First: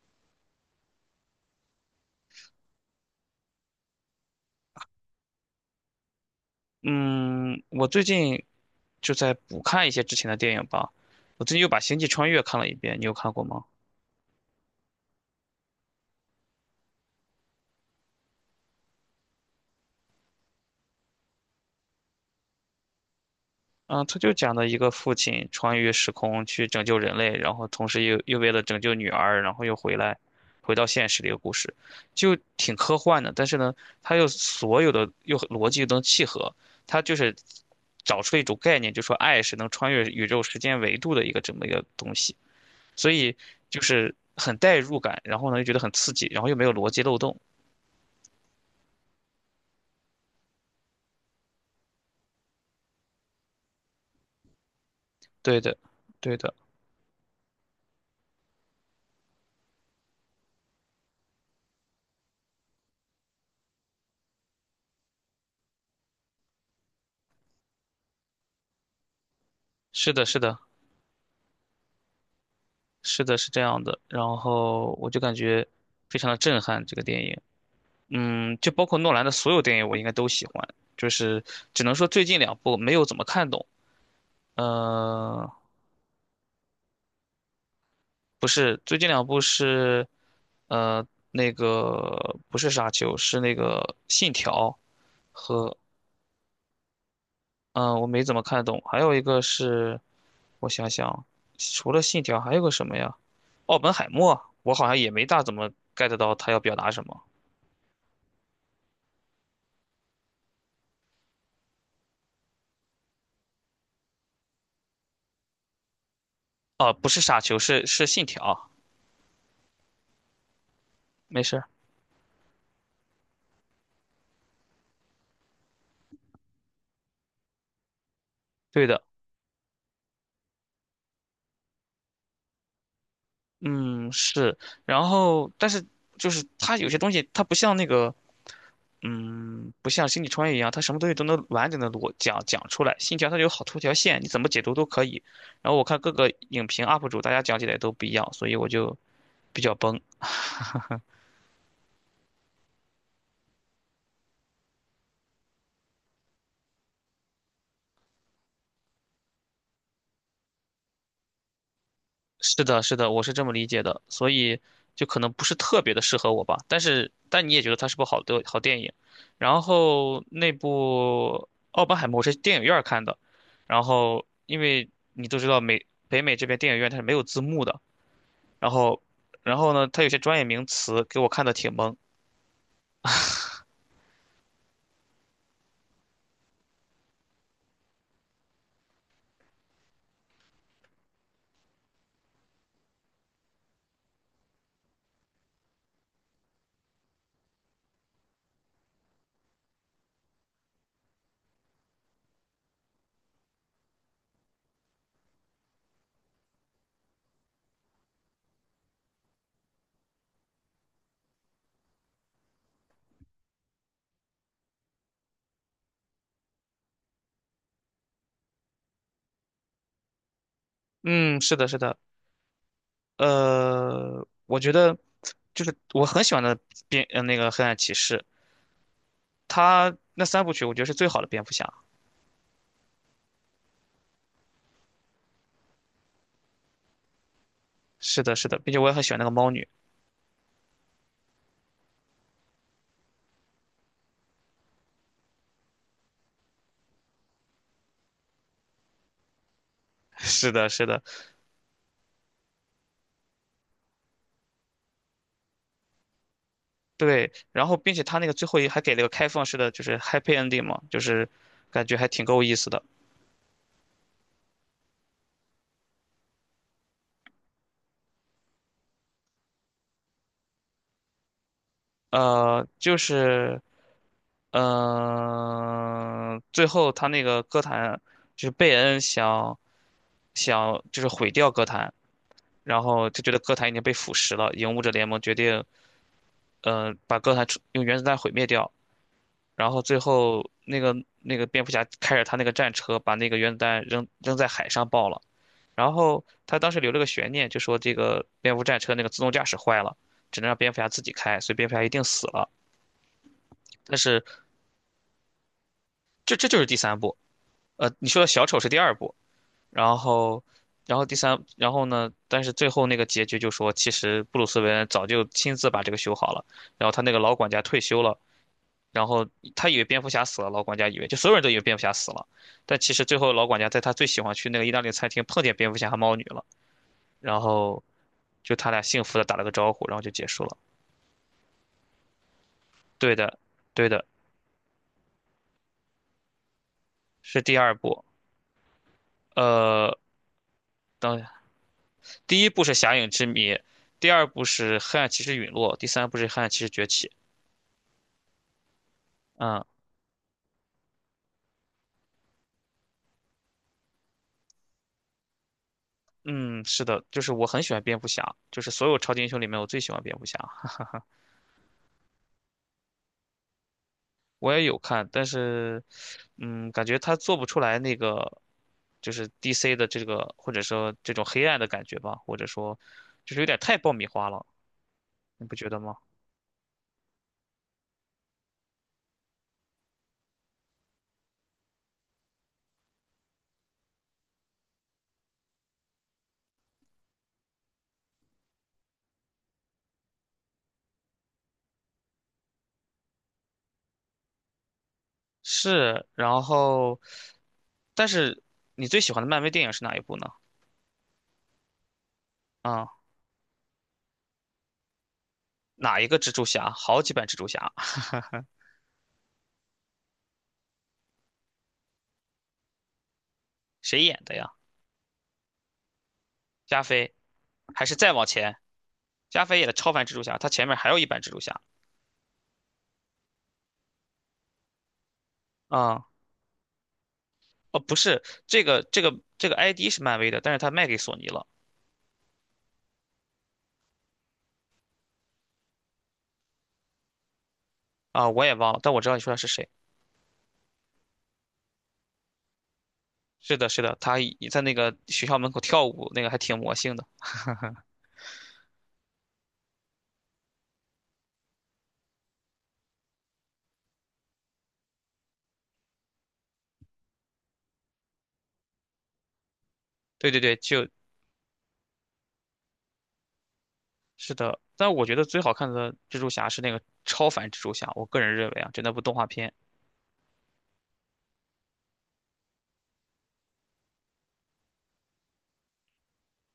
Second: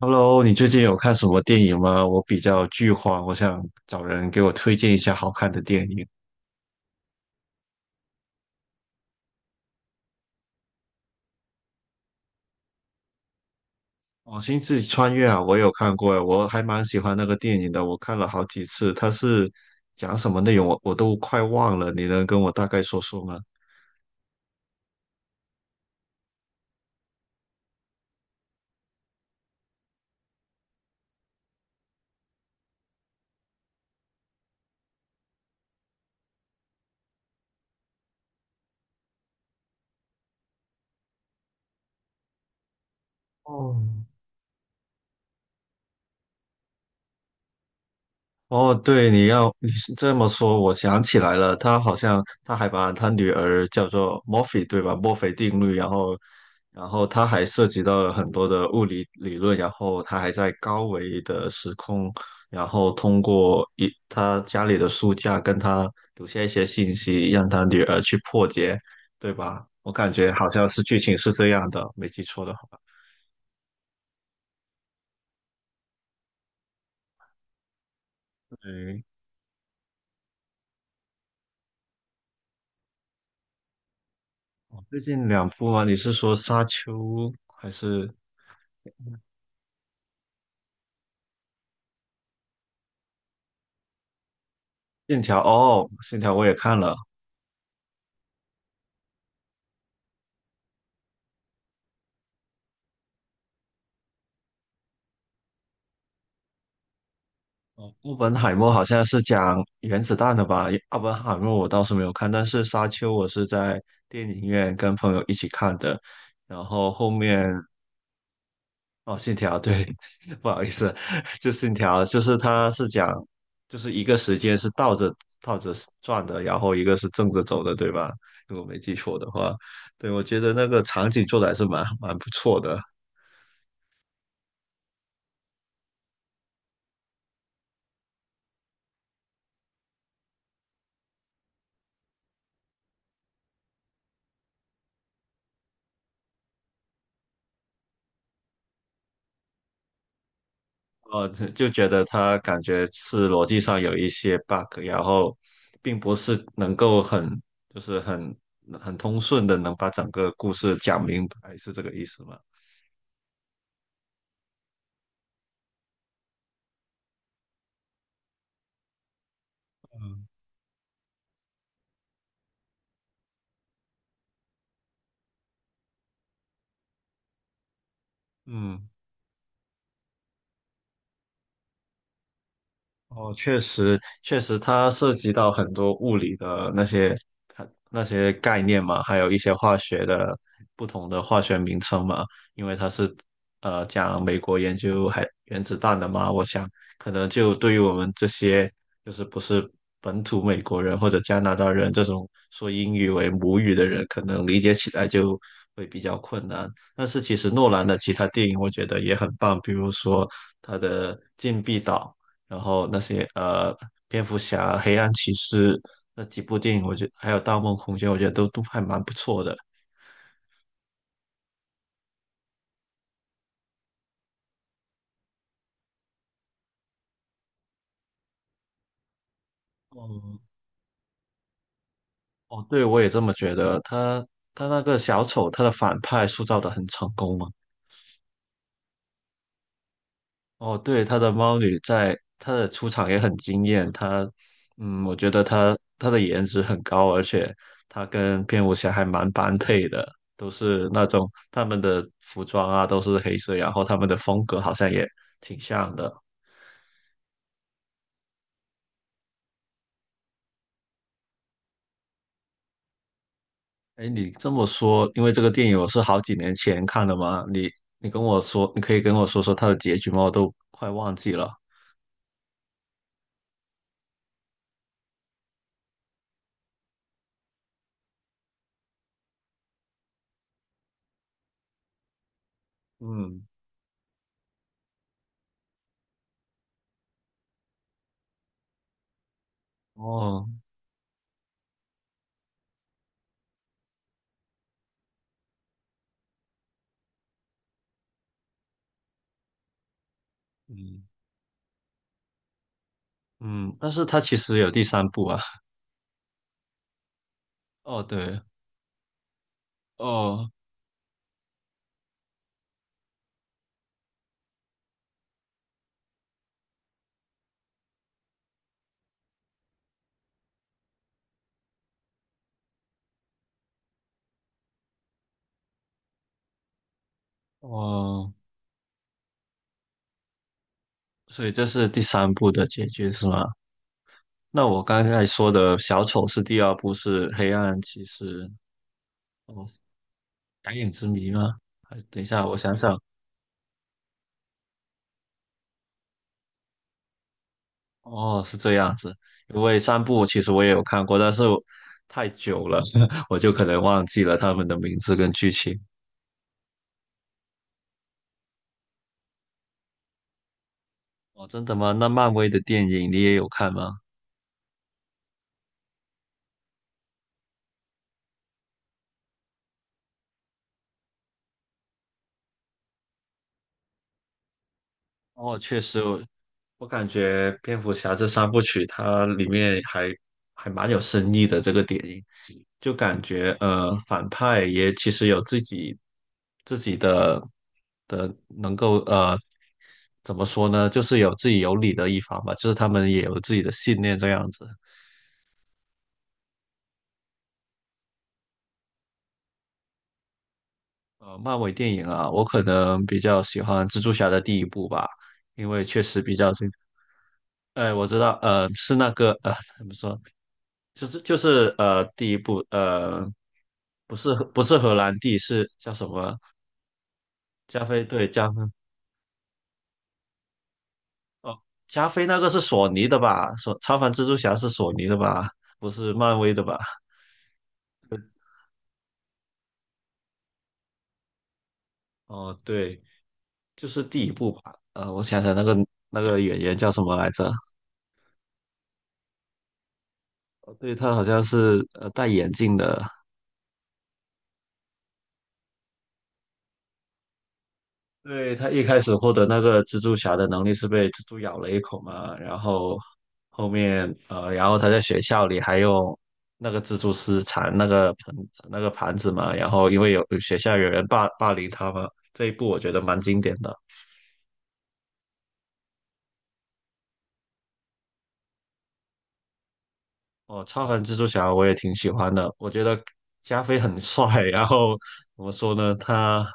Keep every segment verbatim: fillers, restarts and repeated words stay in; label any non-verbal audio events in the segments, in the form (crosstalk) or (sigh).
Hello，你最近有看什么电影吗？我比较剧荒，我想找人给我推荐一下好看的电影。嗯，我最近就在补看一些之前的电影吧。我最近又把《星际穿越》看了一遍，你有看过吗？哦，《星际穿越》啊，我有看过，我还蛮喜欢那个电影的，我看了好几次。它是讲什么内容，我我都快忘了，你能跟我大概说说吗？嗯，他就讲的一个父亲穿越时空去拯救人类，然后同时又又为了拯救女儿，然后又回来，回到现实的一个故事，就挺科幻的。但是呢，他又所有的又逻辑又能契合，他就是找出了一种概念，就说爱是能穿越宇宙时间维度的一个这么一个东西。所以就哦，是很代入感，然后呢又觉得很刺激，然后又没有逻辑漏洞。哦，对，你要你是这么说，我想起来了，他好像他还把他女儿叫做墨菲，对吧？墨菲定对律，的，然后，对的，然后他还涉及到了很多的物理理论，然后他还在高维的时空，然后通过一他家里的书架跟他留下一些信息，让他女儿去破解，对吧？我感是的，觉是好的，像是剧情是这样的，没记错的话，是的，是这样的。然后我就感觉非常的震撼这个电影，嗯，就包括对。诺兰的所有电影我应该都喜欢，就是只能说最近两部没有怎么看懂。哦最近两呃，部啊，你是说《沙丘》还是？不是，最近两部是，呃，那个不是沙丘，是那个信条线条和哦，线条我也看了。嗯，我没怎么看懂。还有一个是，我想想，除了信条还有个什么呀？奥本海默，我好像也没大怎么 get 到他要表达什么。哦，奥本海默好像是讲原子弹的吧？奥本海默我倒是没有看，但是沙丘我是在电影院跟朋友一起看的。然后啊，不后是傻面球，是是信条。哦，信条对，(laughs) 不好意思，没就事儿，信条就是它是讲就是一个时间是倒着倒着转的，然后一个是正着走的，对吧？如果没对记的，错的话，对，我觉得那个场景做的还是蛮蛮不错的。嗯是。然后，但是就是他有些东西，他不像那个，嗯，不像星际穿越一样，他什么东西都能完整的逻讲讲出来。信条它有好多条线，你怎么解读都可以。然后我看各个影评 U P 主，大家讲起来都不一样，所以我就比较崩。呃，就就觉得他感觉是逻辑上有一些 bug，然后并不是能够很就是很很通顺的能把整个故事讲明白，是这个意思吗？是的，是的，我是这么理解的，所以就可能不是特别的适合我吧。但是，但你也觉得它是部好的好电影。然后那部《奥本海默》我是电影院儿看的，然后因为你都知道美北美这边电影院它是没有字幕的，然嗯。后然后呢，它有些专业名词给我看的挺懵。哦，确实，确实，它涉及到很多物理的那些它那些概念嘛，还有一些化学的不同的化学名称嘛，因为它是呃讲美国研究还原子弹的嘛，我想可能就对于我们这些就是不是本土美国人或者加拿大人这种说英语为母语的人，可能理解起来就会比较困难。但是其实诺兰的其他电影我觉得也很棒，比如说他的《禁闭岛》。然后那些呃蝙蝠侠、黑暗骑士那几部电影，我觉得还有《盗梦空间》，我觉得都都还蛮不错的。嗯，是的，是的，呃，我觉得就是我很喜欢的蝙呃那个《黑暗骑士》，它那哦三部曲我觉得是最好的蝙蝠侠。哦，对，我也这么觉得。他他那个小丑，他的反派塑造的很成功嘛。是的，是的，并且我也很喜欢那个猫女。哦，对，他的猫女在她的出场也很惊艳。她，嗯，我觉得她她的颜值很高，而且她跟蝙蝠侠还蛮般配的，(laughs) 都是的，是是的，那种他们的服装啊都是黑色，然后他们的风格好像也挺像的。对。然后，并且他那个最后一还给了个开放式的，就是 happy ending 嘛，就是感觉还挺够意思的。哎，你这么说，因为这个电影我是好几年前看的嘛，你你跟我说，你可以跟我说说它的结局吗？我都快忘记了。呃，就是嗯、呃最后他那个歌坛就是贝恩想想就是毁掉歌坛，然后就觉得嗯，歌坛已经被腐蚀了，影舞者联盟决定嗯、呃把歌坛处用原子弹毁灭掉。然后最哦，后那个那个蝙蝠侠开着他那个战车，把那个原子弹扔扔在海上爆了。然后他当时留了个悬念，就说这个蝙蝠战车那个自动驾驶坏了，只能让蝙蝠侠自嗯己开，所以蝙蝠侠一定死了。嗯，但但是它是其实有第三部啊。这这就是第三部，呃，哦，你说的对，小丑是第二部，然后哦然后第三，然后呢？但是最后那个结局就说，其实布鲁斯韦恩早就亲自把这个修好了，然后他那个老管家退休了，然后他以为蝙蝠侠死了，老管家以为就所有人都以为蝙蝠侠死了，但其实最后老管家在他最喜欢去那个意大利餐厅碰见蝙蝠侠和猫女了，然后哦，就他俩幸福的打了个招呼，然后就结束了。所以这是第三部的结局对是的，吗？对的，那我刚才说的小丑是第二部，是是黑第二暗骑部。士，哦，呃，蓝影之谜等吗？还等一第下，一我部是想《侠想，影之谜》，第二部是《黑暗骑士陨落》，第三部是《黑暗骑士崛起》。哦，是这样子。因嗯为三部其实我也有看过，但是我太久了，(laughs) 我就可能忘记了他们的名字跟剧情。嗯，是的，就是我很喜欢蝙蝠侠，就是所有超级英雄里面我最喜欢蝙蝠侠。哦，真的吗？那漫威的电影你也有看吗？我也有看，但是，嗯，感觉他做不出来那个，就是 D C 的这个，或者说这种黑暗的感觉吧，或者说，就是有点太爆米花了，你不哦，觉确得吗？实，我我感觉蝙蝠侠这三部曲它里面还还蛮有深意的。这个电影就感觉呃，反派也其实有自己自己的的能够呃怎么说呢？就是有自己有理的一方吧，就是他们也有自己的信念这样子。是，然后，但是你最喜欢的漫威电影是哪一部呢？呃，漫威电影啊，我可啊、能比较喜欢蜘蛛侠的第一部吧，因为哪确一个实蜘比蛛较精侠？彩。好几版蜘蛛侠，哎，我知道，呃，是那个，呃，怎么说，就是就是呃，第一部，呃，谁不演是的荷呀？不是荷兰弟，是叫什么？加菲，加还是菲，再往对，加菲，前？加菲演的超凡蜘蛛侠，他前面还有一版蜘蛛哦，侠加菲那个是索尼的吧？索超凡蜘蛛侠是索尼的吧？不啊、是漫威的吧？哦，不是，这个这个这个 I D 是漫威的，但是他卖给索尼了。哦，对，就是第一部吧。呃，我想想，那个那个演员叫什么来着？啊，我也忘了，但我知道你说的是谁。哦对，他好像是呃戴眼镜的。是的，是的，他一在那个学校门口跳舞，那个还挺魔性的。对，他一开始获得那个蜘蛛侠的能力是被蜘蛛咬了一口嘛，然后后面呃，然后他在学校里还用那个蜘蛛丝缠那个盆那个盘子嘛，然后因为有对对学对，校有就人霸霸凌他嘛，这一部我觉得蛮经典的。是的。但我觉得最好看的蜘蛛侠是那个超凡蜘蛛侠，我个人认为啊，就那部动画片。哦，超凡蜘蛛侠我也挺喜欢的，我觉得加菲很帅。然后怎么说呢？他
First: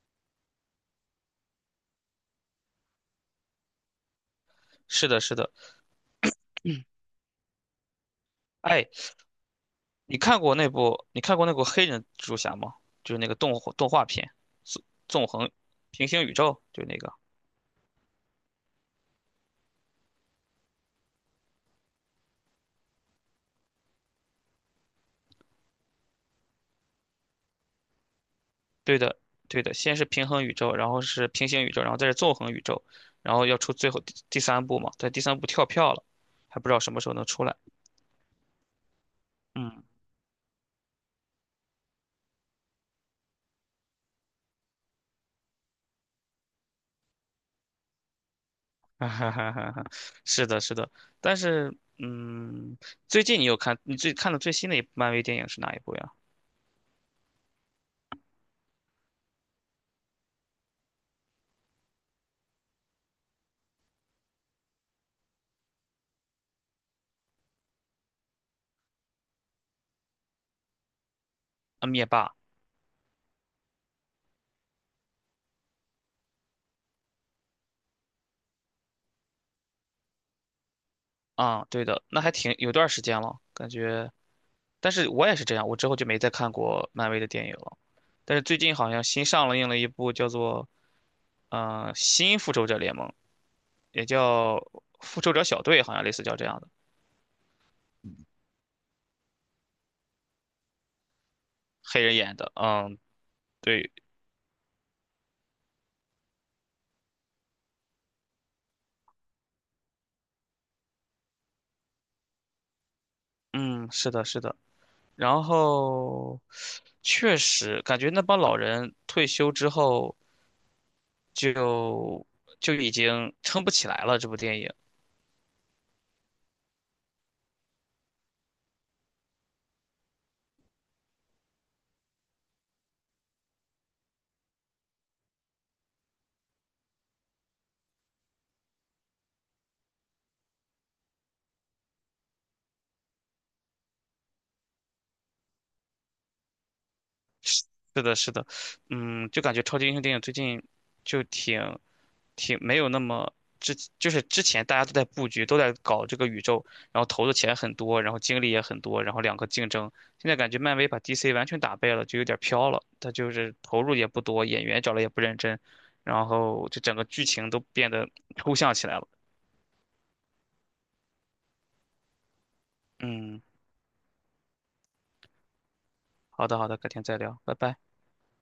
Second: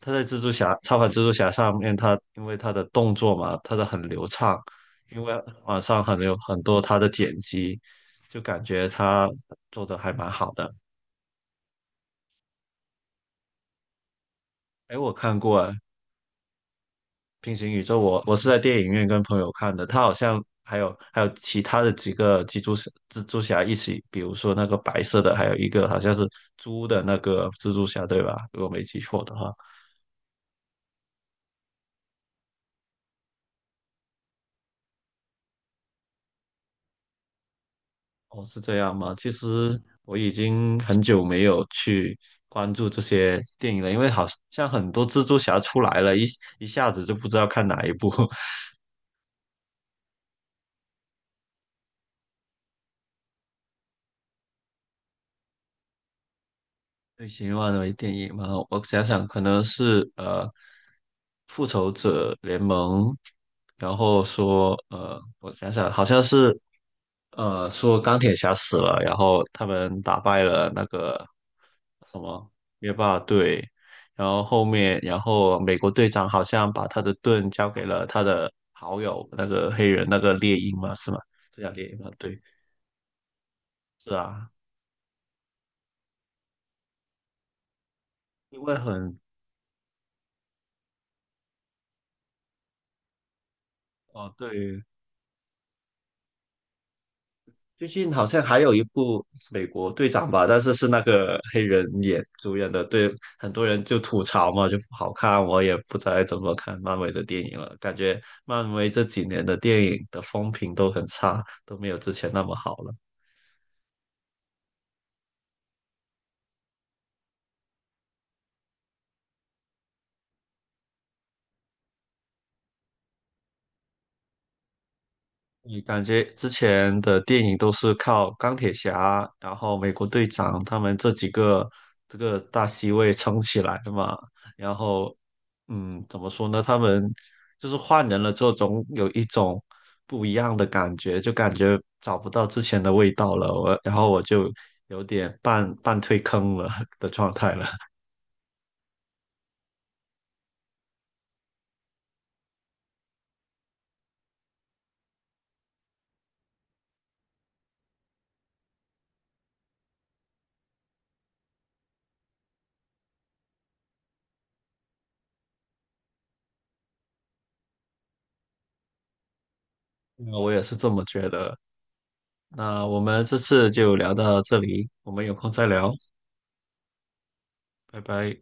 他在蜘蛛侠超凡蜘蛛侠上面，他因为他的动作嘛，他的很流畅，是的，因是为的。网上很有很多他的剪辑，就感觉哎，他做的还你蛮看好过那的。部你看过那部黑人蜘蛛侠吗？就是那个动动画片，纵哎，我纵看横过，平行宇宙，就那个。平行宇宙我我是在电影院跟朋友看的，他好像还有还有其他的几个蜘蛛侠蜘蛛侠一起，比如说那个白色的，还有一个好像是猪的那个蜘蛛侠，对吧？如果没对记的，错的话，对的。先是平衡宇宙，然后是平行宇宙，然后再是纵横宇宙，然后要出最后第第三部嘛，在第三部跳票了，还不知道什么时候能出来。哦，是这样吗？其实嗯，我已经很久没有去关注这些电影了，因为好像很多蜘蛛侠出来了，一一下子就不知道看哪一部。(laughs) (laughs) 哈哈哈哈哈，是的，是的，但是，嗯，最近你有看你最看的最新的一部漫威电影是哪一部呀？类型化的电影嘛，我想想，可能是呃《复仇者联盟》，然后说呃，我想想，好像是呃说钢铁侠死了，然后他们打败了那个啊，灭什霸么灭霸队，然后后面，然后美国队长好像把他的盾交给了他的好友那个黑人那个猎鹰嘛，是吗？这啊，叫对猎鹰的，嘛？那还对，挺有段时间了，感觉，是啊，但是我也是这样，我之后就没再看过漫威的电影了。但是最因为近好像很新上了映了一部叫做嗯，新复仇者联盟，也哦叫对。复仇者小队，好像类似叫这样的，最近好像还有一部美国队长吧，但是是那个黑人黑人演演的，主演的，嗯，对，很多人对，就吐槽嘛，就不好看。我也不再怎么看漫威的电影了，感觉漫威这几年的电影的风评都很差，都没有之前那么好了。嗯，是的，是的。然后确实感觉那帮老人退休之后就就已经撑不起来了，这部电影。你感觉之前的电影都是靠钢铁侠，然后美国队长他们这几个这个大 C 位撑起来的嘛？然后，嗯，怎么说呢？他们就是换人了之后，总有一种不一样的感觉，就感觉找不到之前的味道了。我，然后我就有点半半退坑了的状态了。(laughs) 是的，是的，嗯，就感觉超级英雄电影最近就挺挺没有那么之，就是之前大家都在布局，都在搞这个宇宙，然后投的钱很多，然后精力也很多，然后两个竞争。现在感觉漫威把 D C 完全打败了，就有点飘了。他就是投入也不多，演员找了也不认真，然后这整个剧情都变得抽象起来了。那我也是这么觉得。那我们这嗯，次就聊到这里，我们有空再聊，好的，好的，改天再聊，拜拜。拜拜。